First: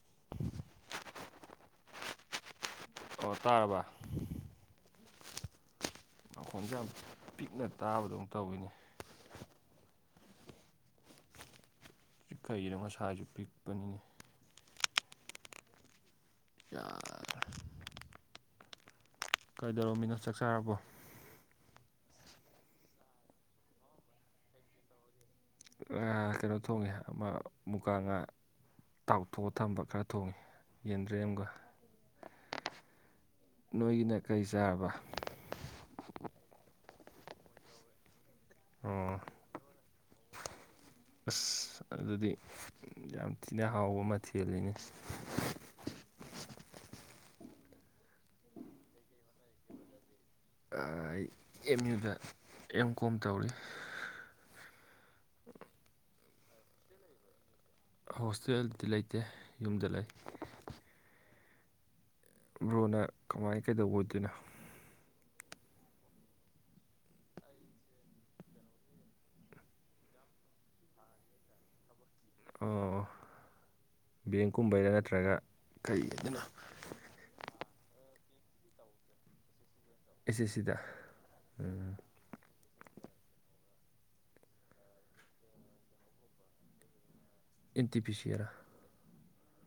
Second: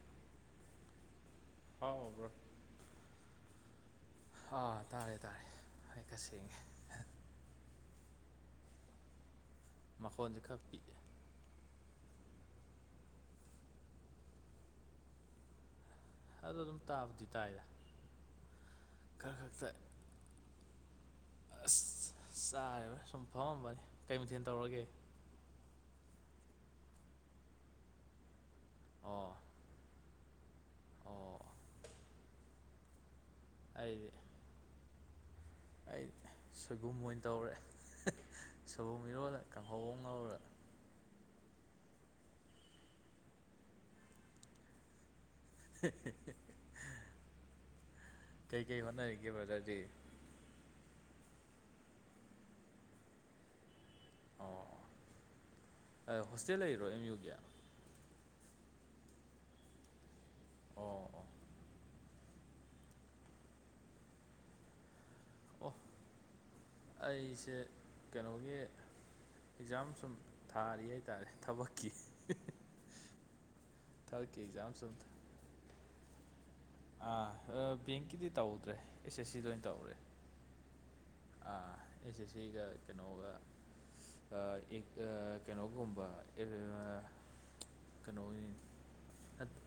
[inaudible] ꯍꯥꯎꯣ ꯑꯣ ꯇꯥꯔꯕ ꯑꯥ ꯇꯥꯔꯦ ꯇꯥꯔꯦ ꯑꯩ ꯈꯔ ꯁꯦꯡꯉꯦ ꯃꯈꯣꯟꯁꯦ ꯌꯥꯝ ꯄꯤꯛꯅ ꯇꯥꯕꯗꯧ ꯇꯧꯋꯤꯅꯦ ꯃꯈꯣꯟꯁꯦ ꯈꯔ ꯄꯤꯛꯑꯦ ꯀꯩꯩꯒꯤꯅꯣ ꯉꯁꯥꯏꯁꯨ ꯄꯤꯛꯄꯅꯤꯅꯦ ꯑꯗꯨ ꯑꯗꯨꯝ ꯇꯥꯕꯗꯤ ꯇꯥꯏꯗ ꯈꯔ ꯈꯛꯇ ꯀꯩꯗꯧꯔꯕ ꯃꯤꯅꯣ ꯆꯥꯛ ꯆꯥꯔꯕꯣ ꯆꯥꯕ ꯁꯨꯝ ꯐꯝꯃꯝꯕꯅꯤ ꯀꯩ ꯃꯊꯦꯜ ꯇꯧꯔꯒꯦ ꯀꯩꯅꯣ ꯊꯣꯡꯉꯦ ꯑꯃ ꯃꯨꯀꯥ ꯉꯥ ꯑꯣ ꯇꯥꯎꯊꯣꯛꯑ ꯊꯝꯕ ꯈꯔ ꯊꯣꯡꯉꯤ ꯌꯦꯟꯗ꯭ꯔꯦꯝ ꯑꯣ ꯑꯃꯒ ꯅꯣꯏꯒꯤꯅ ꯀꯔꯤ ꯆꯥꯔꯕ ꯑꯩꯗꯤ ꯁꯣꯏꯕꯨꯝ ꯑꯣꯏꯅ ꯇꯧꯔꯦ ꯁꯣꯏꯕꯨꯝ ꯑꯣ ꯏꯔꯣꯜꯗ ꯀꯥꯡꯍꯧ ꯃꯉꯔ ꯑꯁ ꯑꯗꯨꯗꯤ ꯌꯥꯝ ꯊꯤꯅ ꯍꯥꯎꯕ ꯃꯊꯦꯜꯜꯂꯤꯅꯦ [inaudible] ꯀꯩ ꯀꯩ ꯍꯣꯅ ꯌꯦꯒꯦꯕꯗꯤ ꯑꯩ ꯑꯦꯝ ꯌꯨꯗ ꯑꯦꯝ ꯀꯣꯝ ꯇꯧꯔꯤ ꯑꯣ ꯍꯣꯁꯇꯦꯜ ꯂꯩꯔꯣ ꯑꯦꯝ ꯌꯨꯒꯤ ꯍꯣꯁꯇꯦꯜꯗꯤ ꯂꯩꯇꯦ ꯌꯨꯝꯗ ꯂꯩ ꯑꯣ ꯑꯣ ꯕ꯭ꯔꯣꯅ ꯀꯃꯥꯏ ꯀꯩꯗꯧꯕ ꯑꯣꯏꯗꯣꯏꯅꯣ ꯑꯣ ꯑꯩꯁꯦ ꯀꯩꯅꯣꯒꯤ ꯑꯦꯛꯖꯥꯝ ꯁꯨꯝ ꯊꯥꯔꯤ ꯍꯥꯏꯇꯥꯔꯦ ꯊꯕꯛꯀꯤ ꯑꯣ ꯊꯕꯛꯀꯤ ꯑꯦꯛꯖꯥꯝ ꯕꯦꯡꯀꯨꯝꯕꯩꯗ ꯁꯨꯝ ꯅꯠꯇ꯭ꯔꯒ ꯀꯩꯗꯅꯣ ꯑꯥ ꯕꯦꯡꯀꯤꯗꯤ ꯇꯧꯗ꯭ꯔꯦ ꯑꯦꯁ ꯑꯦꯁ ꯁꯤ ꯂꯣꯏꯅ ꯇꯧꯔꯦ ꯑꯩꯁꯦ ꯁꯤꯗ ꯑꯥ ꯑꯦꯁ ꯑꯦꯁ ꯁꯤꯒ ꯀꯩꯅꯣꯒ ꯀꯩꯅꯣꯒꯨꯝꯕ ꯏꯟꯇ ꯄꯤꯁꯤꯔꯥ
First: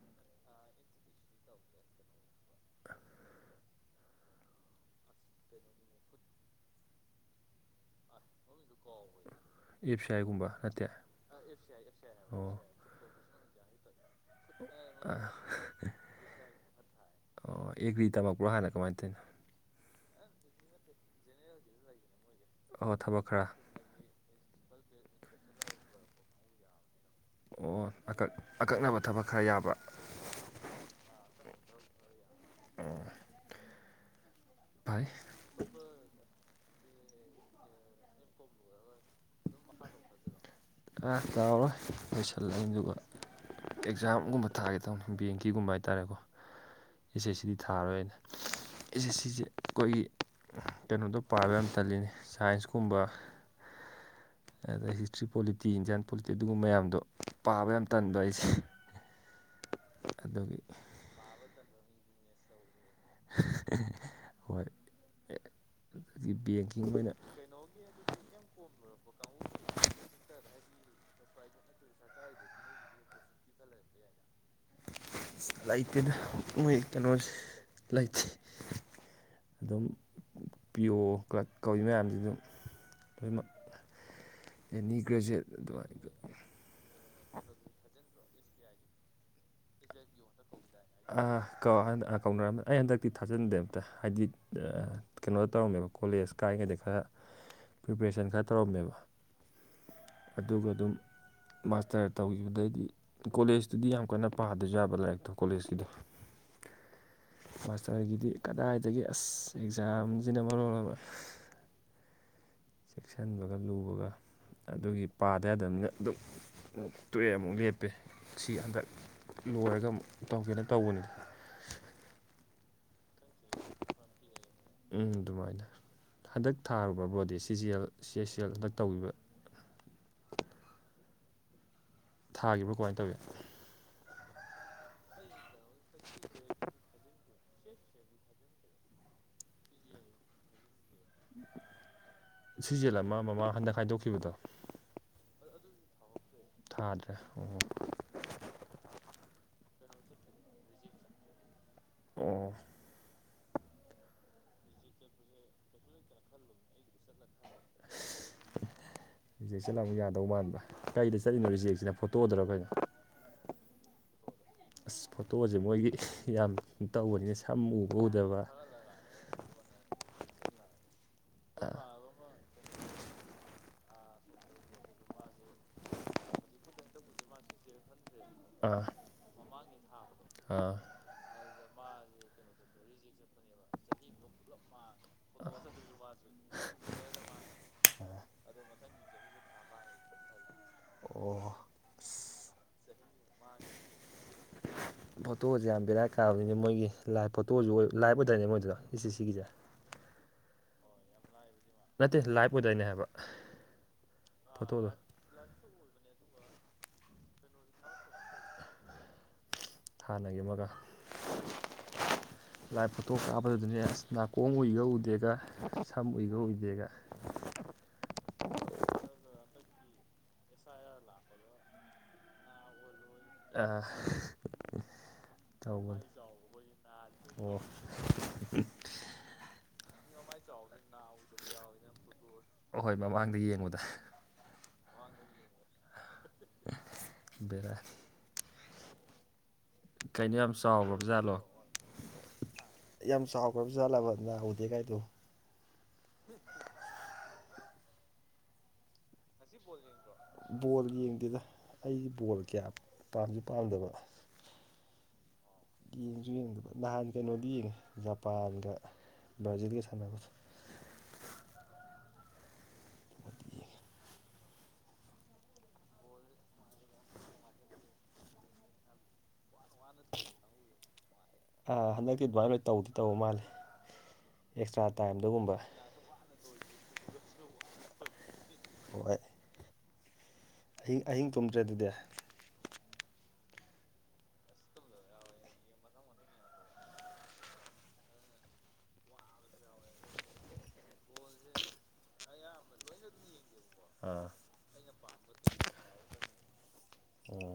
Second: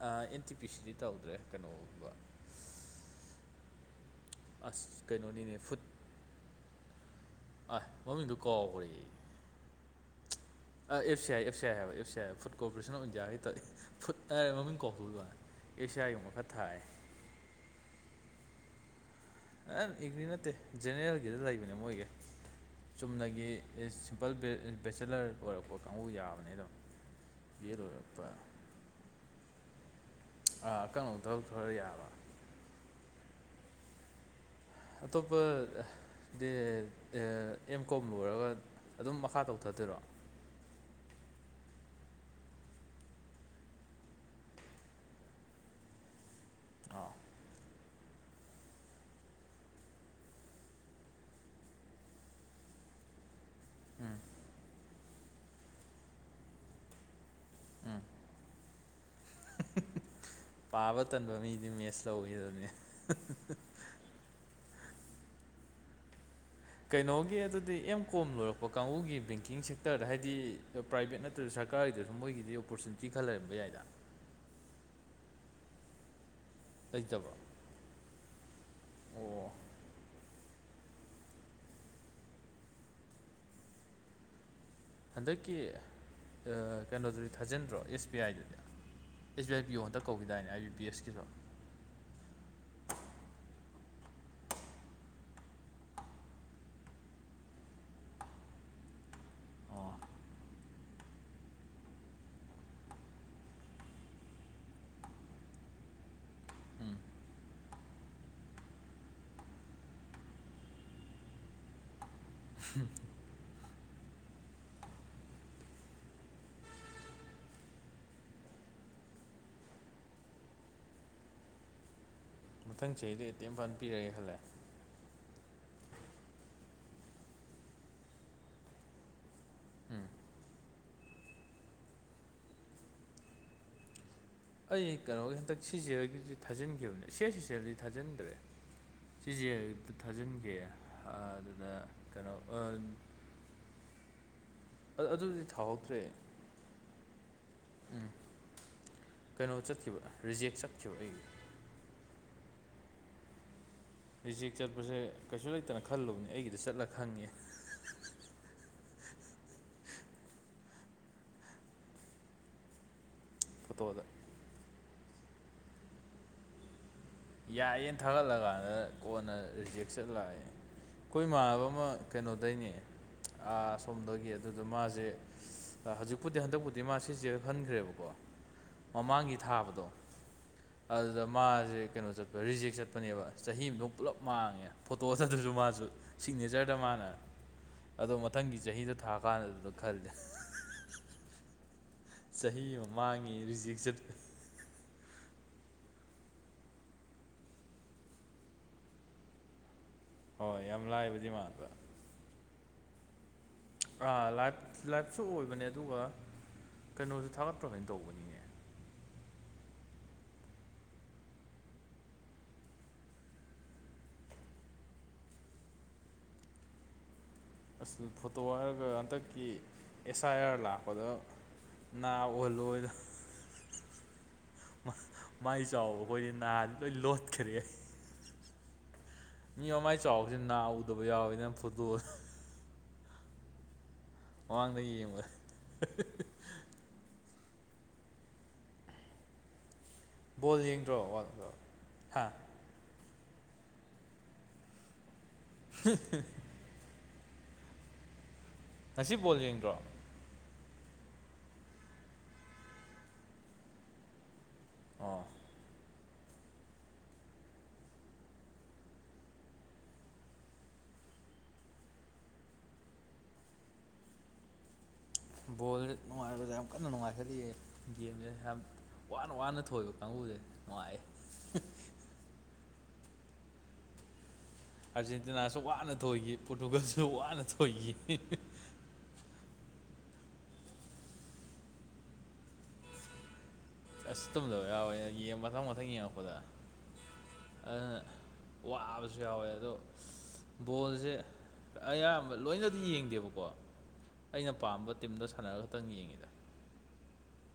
ꯑꯦꯟꯇꯤ ꯄꯤ ꯁꯤꯗꯤ ꯇꯧꯗ꯭ꯔꯦ ꯀꯩꯅꯣꯒꯕ ꯑꯁ ꯀꯩꯅꯣꯅꯤꯅꯦ ꯐꯨꯠ ꯑ ꯃꯃꯤꯡꯗꯨ ꯀꯥꯎꯈꯔ ꯑꯦ ꯄꯤ ꯁꯤ ꯑꯥꯏꯒꯨꯝꯕ ꯅꯠꯇꯦ ꯑ ꯑꯦꯐ ꯁꯤ ꯑꯦ ꯑꯦ ꯐꯨ ꯑꯣ ꯀꯣꯔꯣꯄꯣꯔꯁ ꯐꯨꯠ ꯍꯥꯏꯔꯦ ꯃꯃꯤꯡ ꯀꯣꯛꯗ ꯑꯥ, ꯑꯦꯁꯤꯌꯥꯒꯨꯝꯕ ꯈꯔ ꯊꯥꯏ ꯕꯨꯣ ꯍꯥꯏꯅ ꯀꯃꯥꯏꯅ ꯇꯧꯅꯣ ꯏꯒ꯭ꯔꯤ ꯅꯠꯇꯦ ꯖꯦꯅꯦꯔꯦꯜꯒꯤꯗ ꯂꯩꯕꯅꯦ ꯃꯣꯏꯒꯤ ꯑꯣ ꯊꯕꯛ ꯈꯔ ꯆꯨꯝꯅꯒꯤ ꯄꯄꯜ ꯕꯦꯆꯦꯂꯔ ꯑꯣꯏꯔꯛꯄ ꯀꯥꯡꯕꯨ ꯌꯥꯕꯅꯦꯗ ꯑꯣꯀ ꯑꯀꯛꯅꯕ ꯊꯕꯛ ꯈꯔ ꯌꯥꯕ꯭ꯔꯥ ꯑꯥ ꯀꯩꯅꯣ ꯊꯕꯛꯊꯔ ꯌꯥꯕ ꯑ ꯑꯇꯣꯄ ꯗ ꯑꯦꯝ ꯀꯣꯝ ꯂꯣꯏꯔꯒ ꯑꯗꯨꯝ ꯃꯈꯥ ꯇꯧꯊꯠꯇꯣꯏꯔꯣ ꯑꯥ ꯆꯥꯎꯔꯣꯏ ꯂꯣꯏꯁꯤꯜꯂꯛꯏꯅꯤ ꯑꯗꯨꯒ ꯑꯦꯛꯖꯥꯝꯒꯨꯝꯕ ꯊꯥꯒꯦ ꯇꯧꯅꯤ ꯕꯦꯡꯀꯤꯒꯨꯝꯕ ꯍꯥꯏꯇꯥꯥꯔꯦꯀꯣ ꯑꯥ ꯑꯦꯁ ꯑꯦꯆ ꯁꯤꯗꯤ ꯊꯥ ꯊꯥꯔꯣꯏ ꯑꯣꯏꯅ ꯑꯦꯁꯦ ꯁꯤꯁꯦ ꯑꯩꯈꯣꯏꯒꯤ ꯀꯩꯅꯣꯗꯣ ꯄꯥꯕ ꯌꯥꯝ ꯇꯜꯂꯤꯅꯤ ꯁꯥꯏꯟꯁꯀꯨꯝꯕ ꯎꯝ ꯑꯗ ꯍꯤꯁꯇ꯭ꯔꯤ ꯄꯣꯂꯤꯇꯤ ꯏꯟꯗꯤꯌꯥꯟ ꯄꯣꯂꯤꯇꯤ ꯑꯗꯨꯒꯨꯝꯕ ꯃꯌꯥꯝꯗꯣ ꯄꯥꯕ ꯌꯥꯝ ꯎꯝ ꯇꯟꯕ ꯑꯩꯁꯦ ꯑꯗꯨꯒꯤ ꯄꯥꯕ ꯇꯟꯕ ꯃꯤꯗꯤ ꯃꯦꯁ ꯂꯧꯈꯤꯗꯕꯅꯦ ꯑꯣ ꯕꯤ ꯀꯩꯅꯣꯒꯤ ꯑꯗꯨꯗꯤ ꯑꯦꯝ ꯀꯣꯝ ꯂꯣꯏꯔꯛꯄ ꯀꯥꯡꯕꯨꯒꯤ ꯕꯦꯡꯀꯤꯡ ꯁꯦꯛꯇꯔꯗ ꯍꯥꯏꯗꯤ ꯄ꯭ꯔꯥꯏꯚꯦꯠ ꯅꯠꯇ꯭ꯔꯒ ꯁꯔꯀꯥꯔꯒꯤꯗꯁꯨ ꯃꯣꯏꯒꯤꯗꯤ ꯑꯣꯄꯣꯔꯆꯨꯅꯤꯇꯤ ꯈꯜ ꯂꯩꯔꯝꯕ ꯌꯥꯏꯗ ꯂꯩꯇꯦꯅ ꯃꯣꯏ ꯀꯩꯅꯣ ꯂꯩꯇꯕ꯭ꯔꯣ ꯂꯩꯇꯦ ꯑꯣ ꯑꯗꯨꯝ ꯄꯤꯌꯣ ꯀ꯭ꯂꯛ ꯀꯧꯏ ꯃꯌꯥꯝꯁꯤ ꯑꯗꯨꯝ ꯑꯩ [inaudible] ꯍꯟꯗꯛꯀꯤ ꯀꯩꯅꯣꯗꯨꯗꯤ ꯊꯥꯖꯤꯟꯗ꯭ꯔꯣ ꯑꯦꯁ ꯌꯥꯏꯗꯨꯗꯤ ꯑꯦꯁ ꯕꯤ ꯑꯥꯏ ꯄꯤ ꯌꯣ ꯍꯟꯗ ꯑꯥ ꯀꯧ ꯀꯧꯅꯔꯝꯃꯦ ꯑꯩ ꯍꯟꯗꯛꯇꯤ ꯊꯥꯖꯟꯗꯦꯕ ꯍꯥꯏꯗꯤ ꯀꯩꯅꯣꯗ ꯇꯧꯔꯝꯃꯦꯕ ꯀꯣꯂꯦꯖ ꯀꯥꯏꯔꯤꯉꯩꯗ ꯈꯥꯔ ꯄ꯭ꯔꯤꯄꯔꯦꯁꯟ ꯈꯔ ꯇꯧꯔꯝꯃꯦꯕ ꯑꯣ ꯑꯗꯨꯒ ꯑꯗꯨꯝ ꯃꯥꯁꯇꯔ ꯇꯧꯈꯤꯕꯗꯩꯗꯤ ꯀꯣꯂꯦꯖꯇꯨꯗꯤ ꯌꯥꯝ ꯀꯟꯅ ꯄꯥꯗꯁꯨ ꯌꯥꯕ ꯂꯥꯏꯔꯤꯛ ꯀꯣꯂꯦꯖꯀꯤꯗꯣ ꯎꯝ ꯃꯥꯁꯇꯔꯒꯤꯗꯤ ꯀꯗꯥꯏꯗꯒꯤ ꯑꯁ ꯑꯦꯛꯖꯥꯝꯁꯤꯅ ꯃꯔꯣꯜ ꯑꯃ [unintelligible] ꯆꯦꯛꯁꯤꯟꯕꯒ ꯂꯨꯕꯒ ꯑꯗꯨꯒꯤ ꯄꯥꯗ ꯑꯗꯨꯝ ꯑꯗꯨꯝ ꯇꯣꯛꯑꯦ ꯑꯃꯨꯛ ꯂꯦꯞꯄꯦ ꯁꯤ ꯍꯟꯗꯛ ꯂꯣꯏꯔꯒ ꯑꯃ ꯇꯧꯒꯦꯅ ꯇꯧꯕꯅꯤ ꯃꯊꯪ ꯆꯍꯤꯗꯩ ꯑꯦꯇꯦꯝ ꯐꯅ ꯄꯤꯔꯒꯦ ꯈꯜꯂꯦ ꯎꯝ ꯑꯗꯨꯃꯥꯏꯅ ꯍꯟꯗꯛ ꯊꯥꯔꯨꯕ ꯕꯣꯗꯤ ꯁꯤꯖꯤꯦꯜ ꯁꯤꯁꯤ ꯑꯦꯜ ꯍꯟꯗꯛ ꯇꯧꯈꯤꯕ ꯎꯝ ꯊꯥꯈꯤꯕꯣ ꯀꯃꯥꯏꯅ ꯇꯧꯏꯤ ꯑꯩ ꯀꯩꯅꯣꯒꯤ ꯍꯟꯗꯛ ꯁꯤꯁꯦꯒꯤꯗꯤ ꯊꯥꯖꯤꯟꯈꯤꯕꯅꯦ ꯁꯤꯦ ꯁꯤꯁꯦ ꯦꯜꯗꯤ ꯊꯥꯖꯤꯟꯗ꯭ꯔꯦ ꯁꯤꯁꯦꯜꯗ ꯊꯥꯖꯤꯟꯒꯦ ꯑꯗꯨꯗ ꯀꯩꯅꯣ ꯁꯤꯖꯦꯜ ꯑ- ꯑꯃ ꯃꯃꯥ ꯍꯟꯗꯛ ꯈꯥꯏꯗꯣꯛꯈꯤꯕꯗꯣ ꯊꯍꯧꯗ꯭ꯔꯦ ꯊꯗꯔ꯭ꯦ ꯎꯝ ꯀꯩꯅꯣ ꯆꯠꯈꯤꯕ ꯔꯤꯖꯦꯛ ꯆꯠꯈꯤꯕ ꯑꯩꯒꯤ ꯑꯣ ꯔꯦꯆꯦꯛ ꯆꯠꯄꯁꯦ ꯀꯩꯁꯨ ꯂꯩꯇꯅ ꯈꯜꯂꯨꯕꯅꯦ ꯑꯩꯒꯤꯗ ꯆꯠꯂ ꯈꯪꯉꯦ ꯔꯦꯖꯦꯠ ꯆꯠꯂꯒꯥ ꯑꯃꯨꯛ ꯌꯥꯗꯣꯏ ꯃꯟꯕꯔꯥ ꯀꯩꯗ ꯆꯠꯂꯤꯅꯣ ꯔꯤꯖꯦꯛꯁꯤꯅ ꯐꯣꯠꯇꯣꯗ꯭ꯔꯥ ꯀꯩꯅꯣ ꯐꯣꯠꯇꯣꯗ ꯑꯁ ꯐꯣꯇꯣꯁꯦ ꯃꯣꯏꯒꯤ ꯌꯥꯝ ꯇꯧꯕꯅꯤꯅ ꯁꯝ ꯎꯕ ꯌꯥꯏꯌꯦꯅ ꯎꯗꯕ ꯊꯥꯒꯠꯂꯀꯥꯟꯗ ꯀꯣꯟꯅ ꯔꯤꯖꯦꯛ ꯆꯠꯂꯛꯑꯦ ꯈꯣꯏ ꯏꯃꯥꯟꯅꯕ ꯑꯃ ꯀꯩꯅꯣꯗꯩꯅꯦ ꯁꯣꯝꯗꯒꯤ ꯑꯗꯨꯗ ꯃꯥꯁꯦ ꯍꯧꯖꯤꯛꯄꯨꯗꯤ ꯍꯟꯗꯛꯄꯨꯗꯤ ꯃꯥ ꯁꯤꯁꯦ ꯍꯟꯈ꯭ꯔꯦꯕꯀꯣ ꯑꯥ ꯃꯃꯥꯡꯒꯤ ꯊꯥꯕꯗꯣ ꯑꯥ ꯑꯗꯨꯗ ꯃꯥꯁꯦ ꯀꯩꯅꯣꯁꯦ ꯆꯠꯄ ꯔꯤꯖꯦꯛ ꯆꯠꯄꯅꯦꯕ ꯆꯍꯤ ꯑꯃꯗꯧ ꯄꯨꯂꯞ ꯃꯥꯡꯉꯦ ꯐꯣꯇꯣꯗꯗꯨꯁꯨ ꯃꯥꯁꯨ ꯁꯤꯒꯅꯦꯆꯔꯗ ꯃꯥꯅ ꯑꯗꯣ ꯃꯊꯪꯒꯤ ꯆꯍꯤꯗꯣ ꯊꯥ ꯀꯥꯟ ꯑꯗꯨꯗ ꯈꯜꯂꯤ ꯑꯣ ꯆꯍꯤ ꯑꯃꯃꯥꯡꯉꯤ ꯔꯤꯖꯤꯛ ꯆꯠ ꯐꯣꯇꯣꯁꯦ ꯌꯥꯝ ꯕꯦꯔꯥ ꯀꯥꯕꯅꯤꯅ ꯃꯣꯏꯒꯤ ꯂꯥꯏ ꯐꯣꯇꯣꯁꯨ ꯑꯣꯏ ꯂꯤꯕ ꯑꯣꯏꯗꯥꯏꯅꯦ ꯃꯣꯏꯗꯨꯗ ꯏꯁꯤ ꯁꯤꯒꯤꯁꯦ ꯍꯣꯏ ꯌꯥꯝ ꯂꯥꯏꯕꯗꯤ ꯃꯟꯕꯥ ꯅꯠꯇꯦ ꯂꯥꯏꯐ ꯑꯣꯏꯗꯣꯏꯅꯦ ꯍꯥꯏꯕ ꯑꯥ ꯂꯥꯏ ꯐꯣꯇꯣꯗꯣ ꯂꯥꯏꯐꯁꯨ ꯑꯣꯏꯕꯅꯦ ꯑꯗꯨꯒ ꯀꯩꯅꯣꯗꯨ ꯊꯥꯒꯠꯇ꯭ꯔꯣ ꯑꯗꯨꯃꯥꯢ ꯇꯧꯕꯅꯤꯅꯦ ꯍꯥꯟꯅꯒꯤ ꯑꯃꯒ ꯂꯥꯏꯚ ꯐꯣꯇꯣ ꯀꯥꯞꯄꯗꯨꯗꯅꯦ ꯑꯁ ꯅꯥꯀꯣꯡ ꯎꯏꯒ ꯎꯗꯦꯒ ꯁꯝ ꯎꯏꯒ ꯎꯏꯗꯦꯒ ꯑꯁ ꯐꯣꯇꯣ ꯍꯥꯏꯔꯒ ꯍꯟꯗꯛꯀꯤ ꯑꯦꯁ ꯑꯥꯏ ꯑꯥꯔ ꯂꯥꯛꯄꯗ ꯅꯥ ꯎꯍꯥꯜꯂꯣꯅ ꯑ ꯃꯥꯏ ꯆꯥꯎꯕ ꯇꯧꯕꯅꯦ ꯑꯩꯈꯣꯏꯗꯤ ꯅꯥꯗꯤ ꯂꯣꯏ ꯂꯣꯠꯈ꯭ꯔꯦ [inaudible] ꯃꯤ ꯑꯃꯃꯥꯏ ꯆꯥꯎꯕꯁꯤ ꯅꯥ ꯎꯗꯕ ꯌꯥꯎꯋꯅꯤꯅ ꯐꯣꯇꯣ ꯑꯍꯣꯏ ꯃꯃꯥꯡꯗ ꯌꯦꯡꯉꯨꯗ ꯃꯃꯥꯡꯗ ꯌꯦꯡꯕ ꯕꯦꯔꯥꯅꯤ ꯀꯩꯅꯣ ꯌꯥꯝ ꯕꯣꯜ ꯆꯥꯎꯕ꯭ꯔ ꯌꯦꯡꯗ꯭ꯔꯣ ꯋꯥꯔꯜ ꯕꯖꯥꯠꯂꯣ ꯀꯞ ꯍꯥ ꯌꯥꯝ ꯆꯥꯎꯈ꯭ꯔꯕꯁꯨꯖꯥꯠꯂꯕ ꯅꯅꯥꯎꯗꯦ ꯀꯥꯏꯗꯣ [unintelligible] ꯉꯁꯤꯕꯣꯜ ꯌꯦꯡꯗ꯭ꯔꯣ ꯕꯣꯜ ꯌꯦꯡꯗꯦꯗ ꯑꯩꯁ ꯕꯣꯜ ꯀꯌꯥ ꯄꯥꯝꯁꯨ ꯄꯥꯝꯗꯕ ꯑꯣ ꯌꯦꯡꯁꯨ ꯌꯦꯡꯗꯕ ꯅꯍꯥꯟ ꯀꯩꯅꯣꯗꯤ ꯌꯦꯡꯉꯦ ꯖꯄꯥꯟꯒ ꯖꯠꯒ ꯁꯅꯥ ꯀꯁ ꯕꯣꯜ ꯅꯨꯡꯉꯥꯏꯕꯗ ꯌꯥꯝ ꯀꯟꯅ ꯅꯨꯡꯉꯥꯏꯈꯜꯂꯤꯑ ꯒꯦꯝꯁꯦ ꯌꯥꯝ ꯋꯥꯅ ꯋꯥꯅ ꯊꯣꯛꯏꯕ ꯀꯥꯡꯕꯨꯁꯦ ꯅꯨꯡꯉꯥꯏꯑꯦ ꯑ ꯍꯟꯗꯛꯇꯤ ꯑꯗꯨꯃꯥꯏꯅ ꯂ ꯇꯧꯗꯤ ꯇꯧꯕ ꯃꯥꯜꯂꯦ ꯑꯦꯛꯁꯇ꯭ꯔꯥ ꯇꯥꯏꯝꯗꯒꯨꯝꯕ ꯑꯥꯔꯖꯦꯟꯇꯤꯅꯥꯁꯨ ꯋꯥꯅ ꯊꯣꯏꯈꯤ ꯄꯣꯔꯇꯨꯒꯜꯁꯨ ꯋꯥꯅ ꯊꯣꯏꯈꯤ ꯍꯣꯏ ꯑꯍꯤꯡ ꯑꯍꯤꯡ ꯇꯨꯝꯗ꯭ꯔꯦ ꯑꯗꯨꯗꯤ ꯑꯁ ꯇꯨꯝꯗꯕ ꯌꯥꯎꯋꯦ ꯃꯊꯪ ꯃꯊꯪ ꯌꯦꯡꯉꯛꯄꯗ ꯑꯗꯨꯅ ꯋꯥꯕꯁꯨ ꯌꯥꯎꯋꯦ ꯑꯗꯣ ꯕꯣꯜꯁꯦ ꯑꯌꯥꯝꯕ ꯂꯣꯏꯅꯗꯤ ꯌꯦꯡꯗꯦꯕꯀꯣ ꯑꯥ ꯑꯩꯅ ꯄꯥꯝꯕ ꯇꯤꯝꯗ ꯁꯥꯟꯅꯔꯒ ꯈꯛꯇꯪ ꯌꯦꯡꯉꯤꯗ ꯎꯝ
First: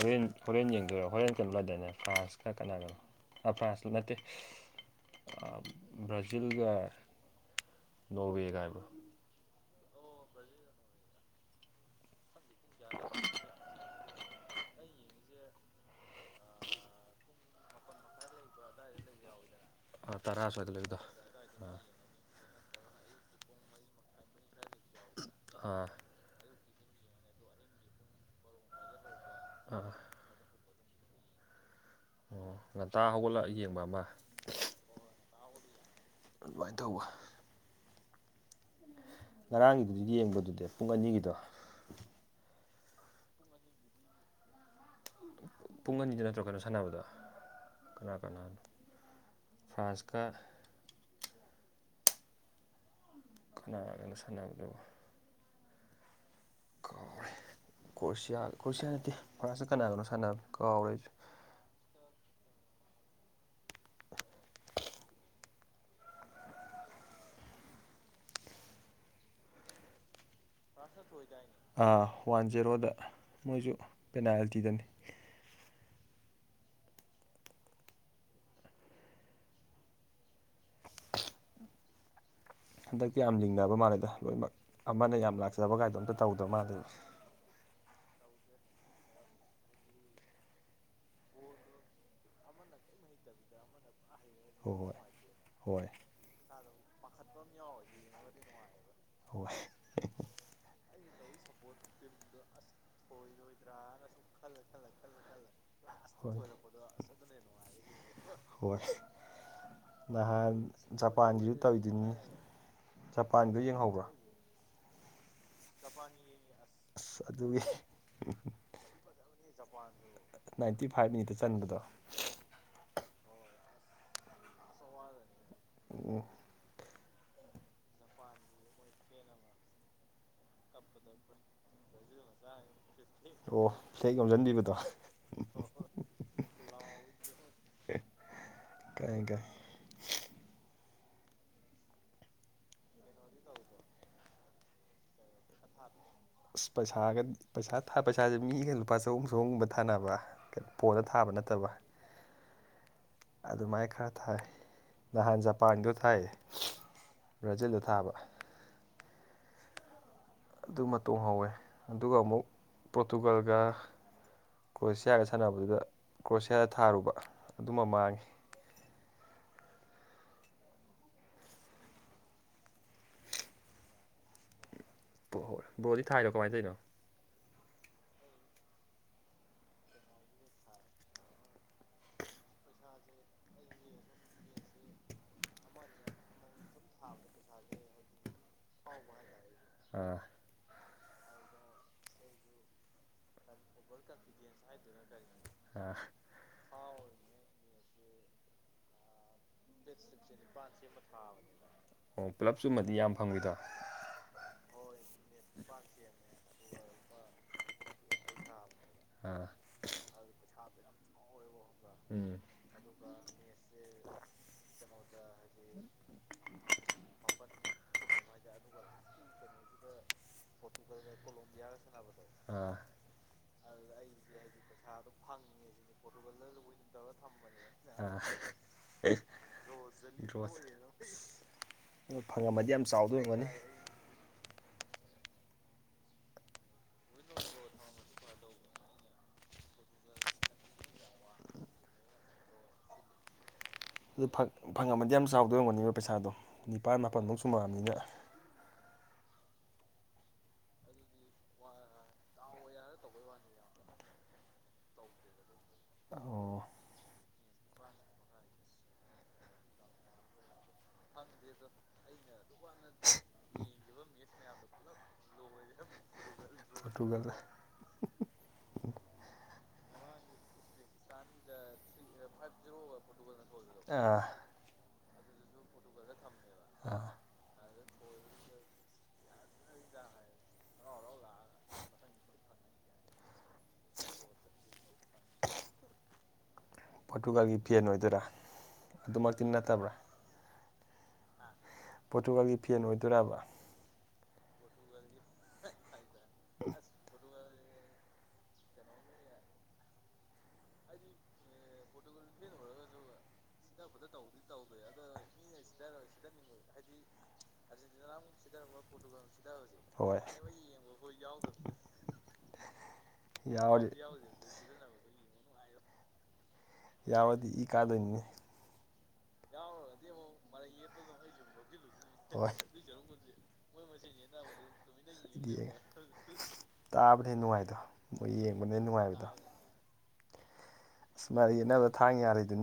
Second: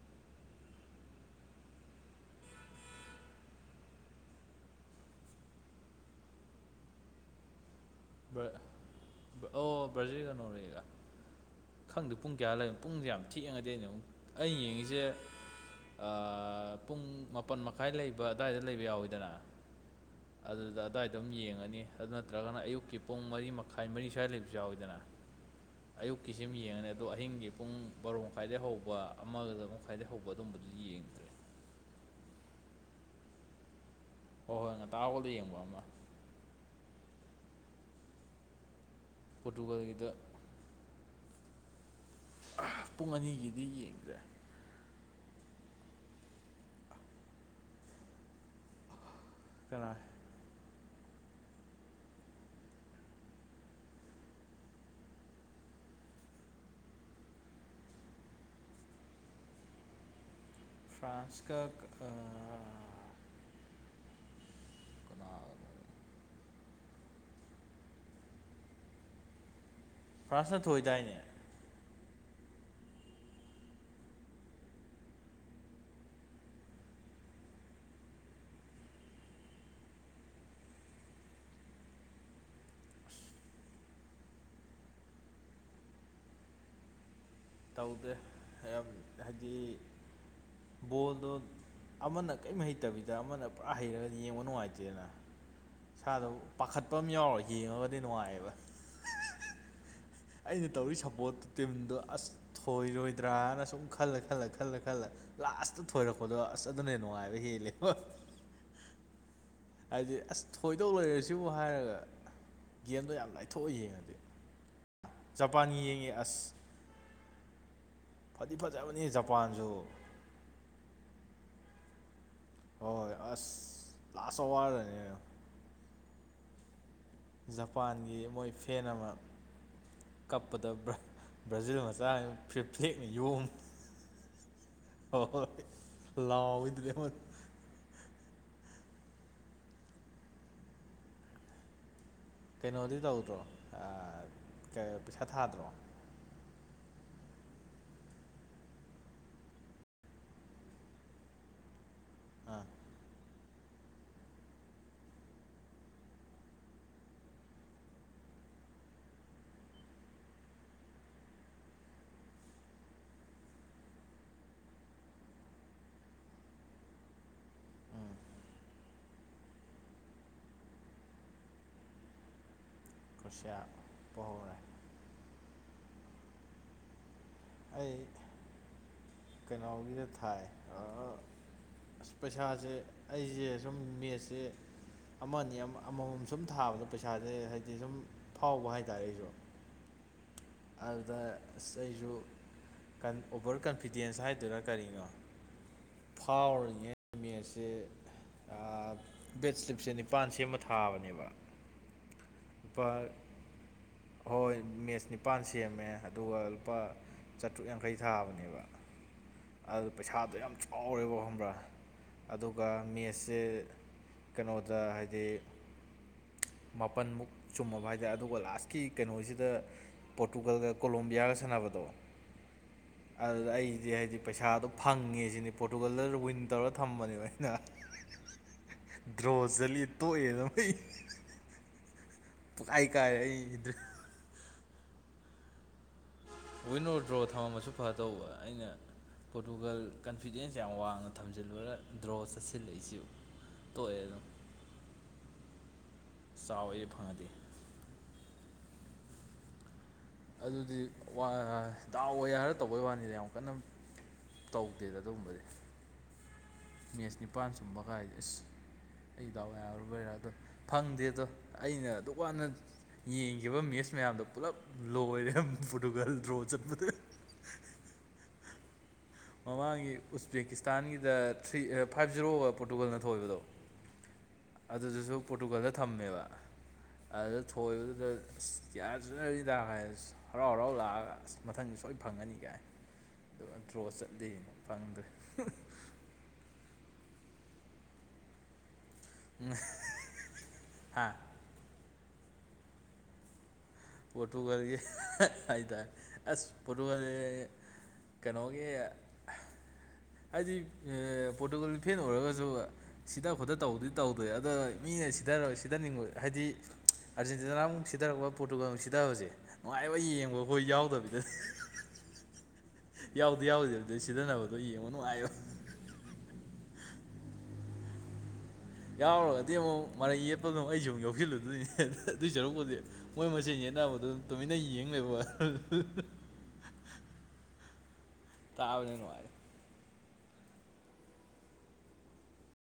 ꯍꯣꯔꯦꯟ ꯍꯣꯔꯦꯟ ꯌꯦꯡꯗꯣꯏꯔꯣ ꯍꯣꯔꯦꯟ ꯀꯩꯅꯝꯗꯅꯦ ꯐ꯭ꯔꯥꯟꯁꯀ ꯀꯅꯥꯅꯗꯅꯣ ꯑ ꯐ꯭ꯔꯥꯁ ꯃꯦ ꯑ ꯕ꯭ꯔꯖꯤꯤꯜꯒ ꯅꯣꯋꯦꯒꯥꯏꯕ ꯕꯖꯔꯤꯒꯅꯧꯔꯦꯒ ꯈꯪꯗꯦ ꯄꯨꯡ ꯀꯌꯥ ꯂꯩꯕꯅꯣ ꯄꯨꯡꯁꯦ ꯌꯥꯝ ꯊꯦꯡꯉꯗꯤ ꯑꯩꯅ ꯑꯃꯨꯛ ꯑꯩ ꯌꯦꯡꯉꯤꯁꯦ ꯄꯨꯡ ꯃꯥꯄꯜ ꯃꯈꯥꯏ ꯂꯩꯕ ꯑꯋꯥꯏꯗ ꯂꯩꯕ ꯌꯥꯎꯋꯤꯗꯅ ꯑꯥ ꯇꯔꯥ ꯁ꯭ꯋꯥꯏꯗ ꯑꯗꯨꯗ ꯂꯩꯕꯗꯣ ꯑꯗꯨꯗꯥꯋꯥꯏꯗꯝ ꯌꯦꯡꯉꯅꯤ ꯑꯗꯨ ꯅꯠꯇ꯭ꯔꯒꯅ ꯑꯌꯨꯛꯀꯤ ꯄꯨꯡ ꯃꯔꯤ ꯃꯈꯥꯏ ꯃꯔꯤ ꯁꯂꯤꯕ ꯆꯥꯎꯎꯋꯤꯗꯅ ꯑꯥ ꯑꯌꯨꯛꯀꯤꯁꯤ ꯌꯦꯡꯉꯅꯤ ꯑꯗꯣ ꯑꯍꯤꯡꯒꯤ ꯄꯨꯡ ꯕꯥꯔꯣ ꯃꯈꯥꯏꯗꯩ ꯍꯧꯕ ꯑꯃꯒ ꯑꯥ ꯃꯈꯥꯏꯗꯩ ꯍꯧꯕ ꯑꯗꯨꯝꯕꯗꯨ ꯑꯣ ꯉꯟꯇꯥ ꯍꯧꯒꯠꯂ ꯌꯦꯡꯕ ꯑꯃ ꯍꯣꯏ ꯍꯣꯏ ꯉꯇꯥ ꯍꯒꯥꯎꯜꯗ ꯌꯦꯡꯕ ꯑꯃ ꯑꯗꯨꯃꯥꯏꯅ ꯇꯧꯕ ꯄꯣꯔꯇꯨꯒꯜꯒꯤꯗ ꯉꯔꯥꯡꯒꯤꯗꯨꯗꯤ ꯌꯦꯡꯕꯗꯨꯗꯤ ꯄꯨꯡ ꯑꯅꯤꯒꯤꯗꯣ ꯄꯨꯡ ꯑꯅꯤꯒꯤꯗꯤ ꯌꯦꯡꯗ꯭ꯔꯦ ꯄꯨꯡ ꯑꯅꯤꯗ ꯅꯠꯇ꯭ꯔꯣ ꯀꯩꯅꯣ ꯁꯥꯟꯅꯕꯗ ꯀꯅꯥ ꯀꯅꯥꯅꯣ ꯀꯅꯥ ꯐ꯭ꯔꯥꯟꯁꯀ ꯈꯨꯅꯥꯒꯅ ꯁꯥꯟꯅꯕꯗꯨꯕꯨ ꯀ ꯀꯁꯤꯌꯥ ꯀꯁꯤꯌꯥ ꯅꯠꯇꯦ ꯐꯁꯨ ꯀꯅꯥꯒꯅꯣ ꯁꯥꯟꯅꯕꯅꯦ ꯐ꯭ꯔꯥꯟꯁ ꯀ ꯀꯅꯥꯒꯅꯣ ꯐ꯭ꯔꯥꯟꯁꯅ ꯊꯣꯛꯣꯏꯏꯗꯥꯏꯅꯦ ꯋꯥꯟ ꯖꯦꯔꯣꯗ ꯃꯣꯏꯁꯨ ꯄꯦꯅꯥꯜꯇꯤꯗꯅꯤ ꯍꯟꯗꯛꯇꯤ ꯌꯥꯝ ꯂꯤꯡꯅꯕ ꯃꯥꯜꯂꯦꯗ ꯂꯣꯏꯅꯃꯛ ꯑꯃꯅ ꯌꯥꯝ ꯂꯥꯛꯆꯕ ꯀꯥꯏꯗꯣ ꯑꯝꯇ ꯇꯧꯗꯧ ꯃꯥꯜꯂꯦ ꯇꯧꯗꯦꯌꯥꯝ ꯍꯥꯏꯗꯤ ꯕꯣꯜꯗꯣ ꯑꯃꯅ ꯀꯔꯤꯝ ꯍꯩꯇꯕꯤꯗ ꯑꯃꯅ ꯄꯨꯔꯥ ꯍꯩꯔꯒ ꯌꯦꯡꯕ ꯍꯣꯏ ꯅꯨꯡꯉꯥꯏꯇꯦꯗꯅ ꯍꯣꯏ ꯏꯁꯗ ꯄꯥꯈꯠꯄ ꯑꯃ ꯌꯥꯎꯔꯣ ꯌꯦꯡꯉꯒꯗꯤ ꯅꯨꯡꯉꯥꯏꯑꯕ ꯑ ꯑꯩꯅ ꯇꯧꯔꯤ ꯁꯞꯄꯣꯔꯠꯇ ꯇꯤꯝꯗꯨ ꯑꯁ ꯊꯣꯏꯔꯣꯏꯗ꯭ꯔꯥꯅ ꯁꯨꯝ ꯈꯜꯂ ꯈꯜꯂ ꯈꯜꯂ ꯈꯜꯂ ꯂꯥꯁꯇ ꯊꯣꯏꯔꯛꯄꯗꯣ ꯍꯣꯏ ꯑꯁ ꯑꯗꯨꯅꯦ ꯅꯨꯡꯉꯥꯏꯕ ꯍꯦꯜꯂꯦꯕ ꯈꯁ ꯍꯥꯏꯗꯤ ꯑꯁ ꯊꯣꯏꯗꯣꯛ ꯂꯩꯔꯁꯤꯕꯨ ꯍꯥꯏꯔꯒ ꯇꯧꯔꯤꯗꯨꯅꯤ ꯒꯦꯝꯗꯣ ꯌꯥꯝ ꯖꯄꯥꯟꯗꯣ ꯂꯥꯏꯊꯣꯛꯑ ꯌꯦꯡꯍꯧꯕ꯭ꯔꯣ ꯌꯦꯡꯉꯗꯤ ꯖꯄꯥꯟꯒꯤ ꯌꯦꯡꯉꯤ ꯑꯁ ꯑꯁ ꯑꯗꯨꯒꯤ ꯐꯗꯤ ꯐꯖꯕꯅꯤ ꯖꯄꯥꯟꯁꯨ ꯅꯥꯏꯟꯇꯤ ꯐꯥꯏꯚ ꯃꯤꯅꯤꯠꯇ ꯆꯟꯕꯗꯣ ꯍꯣꯏ ꯑꯁ ꯂꯥꯁ ꯑꯋꯥꯔꯗꯅꯦ ꯑ ꯖꯄꯥꯟꯒꯤ ꯃꯣꯏ ꯐꯦꯟ ꯑꯃ ꯀꯞꯄꯗ ꯕ꯭ꯔꯥꯖꯤꯜ ꯃꯆꯥ ꯐꯤꯞ ꯐꯦꯛꯅ ꯌꯣꯝ ꯑꯣ ꯐ꯭ꯂꯦꯛ ꯌꯣꯝꯁꯤꯟꯕꯤꯕꯗꯣ ꯍ ꯍꯣꯏ ꯂꯥꯎꯑꯣꯏꯗꯨꯉ ꯀꯥꯏ ꯀꯥꯏ ꯀꯩꯅꯣꯗꯤ ꯇꯧꯗ꯭ꯔꯣ ꯄꯩꯁꯥ ꯊꯥꯗ꯭ꯔꯣ ꯑꯁ ꯄꯩꯁꯥꯒ ꯄꯩꯁꯥ ꯄꯩꯁꯥꯁꯦ ꯃꯤꯒ ꯂꯨꯄꯥ ꯆꯍꯨꯝ ꯆꯍꯨꯝꯒꯨꯝꯕ ꯊꯥꯅꯕ ꯄꯣꯗ ꯊꯥꯕ ꯅꯠꯇꯕ ꯑꯥ ꯑꯗꯨꯃꯥꯏ ꯈꯔ ꯊꯥꯏ ꯅꯍꯥꯟ ꯖꯄꯥꯟꯗ ꯊꯥꯏ ꯕ꯭ꯔꯥꯖꯤꯜꯗ ꯊꯥꯕ ꯑꯗꯨꯃ ꯇꯣꯡꯍꯧꯋꯦ ꯑꯗꯨꯒ ꯑꯃꯨꯛ ꯄꯣꯔꯇꯨꯒꯜꯒ ꯀ꯭ꯔꯣꯑꯁꯤꯌꯥꯒ ꯁꯥꯟꯅꯕꯗꯨꯗ ꯀ꯭ꯔꯣꯑꯁꯤꯌꯥꯗ ꯊꯥꯔꯨꯕ ꯑꯗꯨꯃ ꯃꯥꯡꯉꯤ ꯈꯨꯁꯤꯌꯥ ꯄ ꯍꯧꯧꯔꯦ ꯑꯣ ꯍꯣꯏ ꯕ꯭ꯔꯣꯗꯤ ꯊꯥꯏꯅꯣ ꯀꯃꯥꯏꯅꯧꯔꯤꯅꯣ ꯑꯩ ꯀꯩꯅꯣꯒꯤꯗ ꯊꯥꯏ ꯑꯁ ꯄꯩꯁꯥꯁꯦ ꯑꯩꯁꯦ ꯁꯨꯝ ꯃꯦꯠꯁꯁꯦ ꯑꯃꯅꯤ ꯑꯃꯃꯝ ꯁꯨꯝ ꯊꯥꯕꯗꯣ ꯄꯩꯁꯥꯁꯦ ꯍꯥꯏꯗꯤ ꯁꯨꯝ ꯐꯥꯎꯕ ꯍꯥꯏꯇꯥꯔꯦ ꯑꯩꯁꯨ ꯑꯥ ꯑꯗꯨꯗ ꯑꯁ ꯑꯩꯁꯨ ꯑꯣꯚꯔ ꯀꯟꯐꯤꯗꯦꯟꯁ ꯍꯥꯏꯗꯨꯔꯥ ꯀꯔꯤꯅꯣ ꯑꯥ ꯐꯥꯎꯔꯤꯉꯩ ꯃꯠꯁꯦ ꯕꯦꯠꯁꯤꯂꯤꯞꯁꯦ ꯅꯤꯄꯥꯥꯟ ꯁꯦꯝꯃ ꯊꯥꯕꯅꯦꯕ ꯑꯣ ꯄꯨꯂꯞ ꯂꯨꯄꯥ ꯆꯨꯝꯃꯗꯤ ꯌꯥꯝ ꯐꯪꯉꯗꯣ ꯍꯣꯏ ꯃꯦꯁ ꯅꯤꯄꯥꯥꯟ ꯁꯦꯝꯃꯦ ꯑꯗꯨꯒ ꯂꯨꯄꯥ ꯆꯥꯇ꯭ꯔꯨꯛ ꯌꯥꯡꯈꯩ ꯊꯥꯕꯅꯦꯕ ꯑꯥ ꯑꯗꯨ ꯄꯩꯁꯥꯗꯣ ꯌꯥꯝ ꯆꯥꯎꯔꯦꯕ ꯈꯪꯕ꯭ꯔꯥ ꯎꯝ ꯑꯗꯨꯒ ꯃꯦꯁꯁꯦ ꯀꯩꯅꯣꯗ ꯍꯥꯏꯗꯤ ꯃꯥꯄꯜꯃꯨꯛ ꯆꯨꯝꯃꯕ ꯍꯥꯏꯇꯥꯔꯦ ꯑꯗꯨꯒ ꯂꯥꯁꯀꯤ ꯀꯩꯅꯣꯁꯤꯗ ꯄꯣꯔꯇꯨꯒꯜꯒ ꯀꯣꯂꯣꯝꯕꯤꯌꯥꯒ ꯁꯥꯟꯅꯕꯗꯣ ꯑꯥ ꯑꯩꯁꯦ ꯍꯥꯏꯗꯤ ꯄꯩꯁꯥꯗꯣ ꯐꯪꯉꯦ ꯁꯤꯅꯤ ꯄꯣꯔꯇꯨꯒꯜꯗ ꯋꯤꯟ ꯇꯧꯔꯒ ꯑꯥ ꯗ꯭ꯔꯣ ꯆꯠꯂꯤ ꯇꯣꯛꯑꯦꯅ ꯗ꯭ꯔꯣꯁ ꯑꯩꯩ ꯑꯗꯨ ꯐꯪꯉꯝꯃꯗꯤ ꯌꯥꯝ ꯆꯥꯎꯗꯣꯏ ꯑꯣꯏꯝꯒꯅꯤ ꯋꯤꯟꯅꯣ ꯗ꯭ꯔꯣ ꯊꯝꯃꯝꯃꯁꯨ ꯐ ꯇꯧꯕ ꯑꯩꯅ ꯄꯣꯔꯇꯨꯒꯜ ꯀꯟꯐꯤꯗꯦꯟꯁ ꯌꯥꯝ ꯋꯥꯡꯅ ꯊꯝꯖꯤꯜꯂꯔ ꯗ꯭ꯔꯣ ꯆꯠꯁꯤꯜꯂꯛꯏꯁꯤ ꯑꯇꯣꯛꯑꯦ ꯑꯗꯨꯝ ꯑꯗꯨ ꯐꯪꯉꯝꯃꯗꯤ ꯌꯥꯝ ꯆꯥꯎꯗꯧꯔꯝꯒꯅꯦꯕ ꯄꯩꯁꯥꯗꯣ ꯆꯥꯎꯋꯦ ꯅꯤꯄꯥꯥꯟ ꯐꯪꯉꯗꯤ ꯃꯥꯄꯜꯃꯨꯛ ꯁꯨꯝꯃꯛꯑꯅꯤꯅ ꯑꯗꯨꯗꯤ ꯇꯗꯥꯕ ꯌꯥ ꯍꯥꯏꯔ ꯇꯧꯕꯩ ꯋꯥꯅꯤꯗ ꯌꯥꯝ ꯀꯟꯅ ꯇꯧꯗꯦꯗ ꯑꯗꯨꯒꯨꯝꯕꯗꯤ ꯑꯣ ꯃꯦꯠꯁ ꯅꯤꯄꯥꯟ ꯁꯨꯝꯕ ꯀꯥꯏꯗ ꯑꯁ ꯑꯩꯗꯥꯎꯏ ꯌꯥꯎꯨꯔꯕꯣꯏꯔꯥ ꯑꯗꯣ ꯐꯪꯗꯦ ꯑꯗꯣ ꯑꯩꯅ ꯑꯗꯨꯀꯥꯟꯅ ꯌꯦꯡꯈꯤꯕ ꯃꯦꯠꯁ ꯃꯌꯥꯝꯗꯣ ꯄꯨꯂꯞ ꯂꯣꯏꯔꯦ ꯐꯨꯠꯕꯜ ꯗ꯭ꯔꯣ ꯆꯠꯄꯗ [unintelligible] ꯃꯃꯥꯡꯒꯤ ꯎꯖꯕꯦꯛꯀꯤꯁꯇꯥꯟꯒꯤꯗ ꯊ꯭ꯔꯤ ꯐꯥꯏꯚ ꯖꯤꯔꯣ ꯑꯣꯏ ꯄꯣꯔꯇꯨꯒꯜꯅ ꯊꯣꯛꯏꯕꯗꯣ ꯑꯥ ꯑꯗꯨꯗꯨꯁꯨ ꯄꯣꯔꯇꯨꯒꯜꯗ ꯊꯝꯃꯦꯕ ꯑꯥ ꯑꯗꯨꯗ ꯊꯕꯗꯨ ꯑꯗ ꯑꯁ ꯀꯌꯥ ꯁꯅꯖꯤ ꯇ ꯑ ꯍꯔꯥꯎ ꯍꯔꯥꯎ ꯂꯥꯛꯑꯒ ꯑꯁ ꯃꯊꯪꯁꯨ ꯁꯣꯏꯅ ꯐꯪꯉꯅꯤ ꯀꯥꯏ ꯑꯗꯨ ꯗ꯭ꯔꯣ ꯆꯠꯂꯤꯅ ꯐꯪꯗ꯭ꯔꯦ ꯄꯣꯔꯇꯨꯒꯥꯜꯒꯤ ꯐꯦꯟ ꯑꯣꯏꯗꯣꯏꯔꯥ ꯑꯗꯨꯃꯛꯇꯤ ꯅꯠꯇꯕ꯭ꯔꯥ ꯍꯥꯥ ꯄꯣꯇꯨꯒꯥꯜꯒꯤ ꯐꯦꯟ ꯑꯣꯏꯗꯣꯏꯕ ꯄꯣꯇꯨꯒꯜꯒ ꯍꯥꯏꯇ ꯑꯁ ꯄꯣꯇꯨꯒꯜꯦ ꯀꯩꯅꯣꯒꯤ [unintelligible] ꯍꯥꯏꯗꯤ ꯄꯣꯔꯇꯨꯀꯜ ꯐꯦꯟ ꯑꯣꯏꯔꯒꯁꯨ ꯁꯤꯗ ꯈꯨꯠꯇ ꯇꯧꯗꯤ ꯇꯧꯗꯣꯏꯦ ꯑꯗ ꯃꯤꯅ ꯁꯤ ꯁꯤꯗꯔꯣꯏ ꯁꯤꯗ ꯅꯤꯡꯉꯣꯏ ꯍꯥꯏꯗꯤ ꯑꯥꯔꯖꯦꯟꯇꯤꯅꯥꯛ ꯅꯨꯡ ꯁꯤꯊꯔꯛꯄ ꯄꯣꯠꯇꯨꯒ ꯅꯨꯡ ꯁꯤꯊꯕꯁꯦ ꯅꯨꯡꯉꯥꯏꯕ ꯍꯣꯏ ꯌꯦꯡꯕ ꯑꯩꯈꯣꯏ ꯌꯥꯎꯗꯕꯤꯗ ꯌꯥꯎꯗꯤ ꯌꯥꯎꯗꯦ ꯑꯗꯨ ꯌꯥꯎꯔꯤ ꯑꯗꯨꯗꯤ ꯁꯤꯗꯟꯅꯕꯗꯣ ꯌꯦꯡꯉꯣ ꯅꯨꯡ ꯍꯥꯏꯌꯣ ꯌꯥꯎꯗꯤ ꯏ ꯀꯥꯗꯅꯤꯅꯤ ꯌꯥꯎꯔꯒꯗꯤ ꯑꯃꯨꯛ ꯃꯔꯩ ꯌꯦꯠꯄꯗꯣ ꯑꯩꯁꯨ ꯑꯃꯨꯛ ꯌꯥꯧꯁꯤꯜꯂꯨꯗꯣꯏꯅꯦ ꯑꯗꯨꯏ ꯍꯣꯏ ꯁꯔꯨꯛꯄꯨꯗꯤ ꯃꯣꯏ ꯃꯁꯦꯟ ꯑꯕꯗ ꯇꯨꯃꯤꯟꯅ ꯌꯦꯡꯕ ꯌꯦꯡꯉꯦ ꯇꯥꯕꯅ ꯍꯦꯟꯅ ꯅꯨꯡꯉꯥꯏꯗꯣ ꯃꯣꯏ ꯌꯦꯡꯕꯅ ꯍꯦꯟꯅ ꯇꯥꯕꯅ ꯅꯨꯡꯉꯥꯏ ꯅꯨꯡꯉꯥꯏꯕꯗꯣ ꯑꯁ ꯃ ꯌꯦꯅꯕ ꯊꯥꯡ ꯌꯥꯔꯗꯨꯅꯤ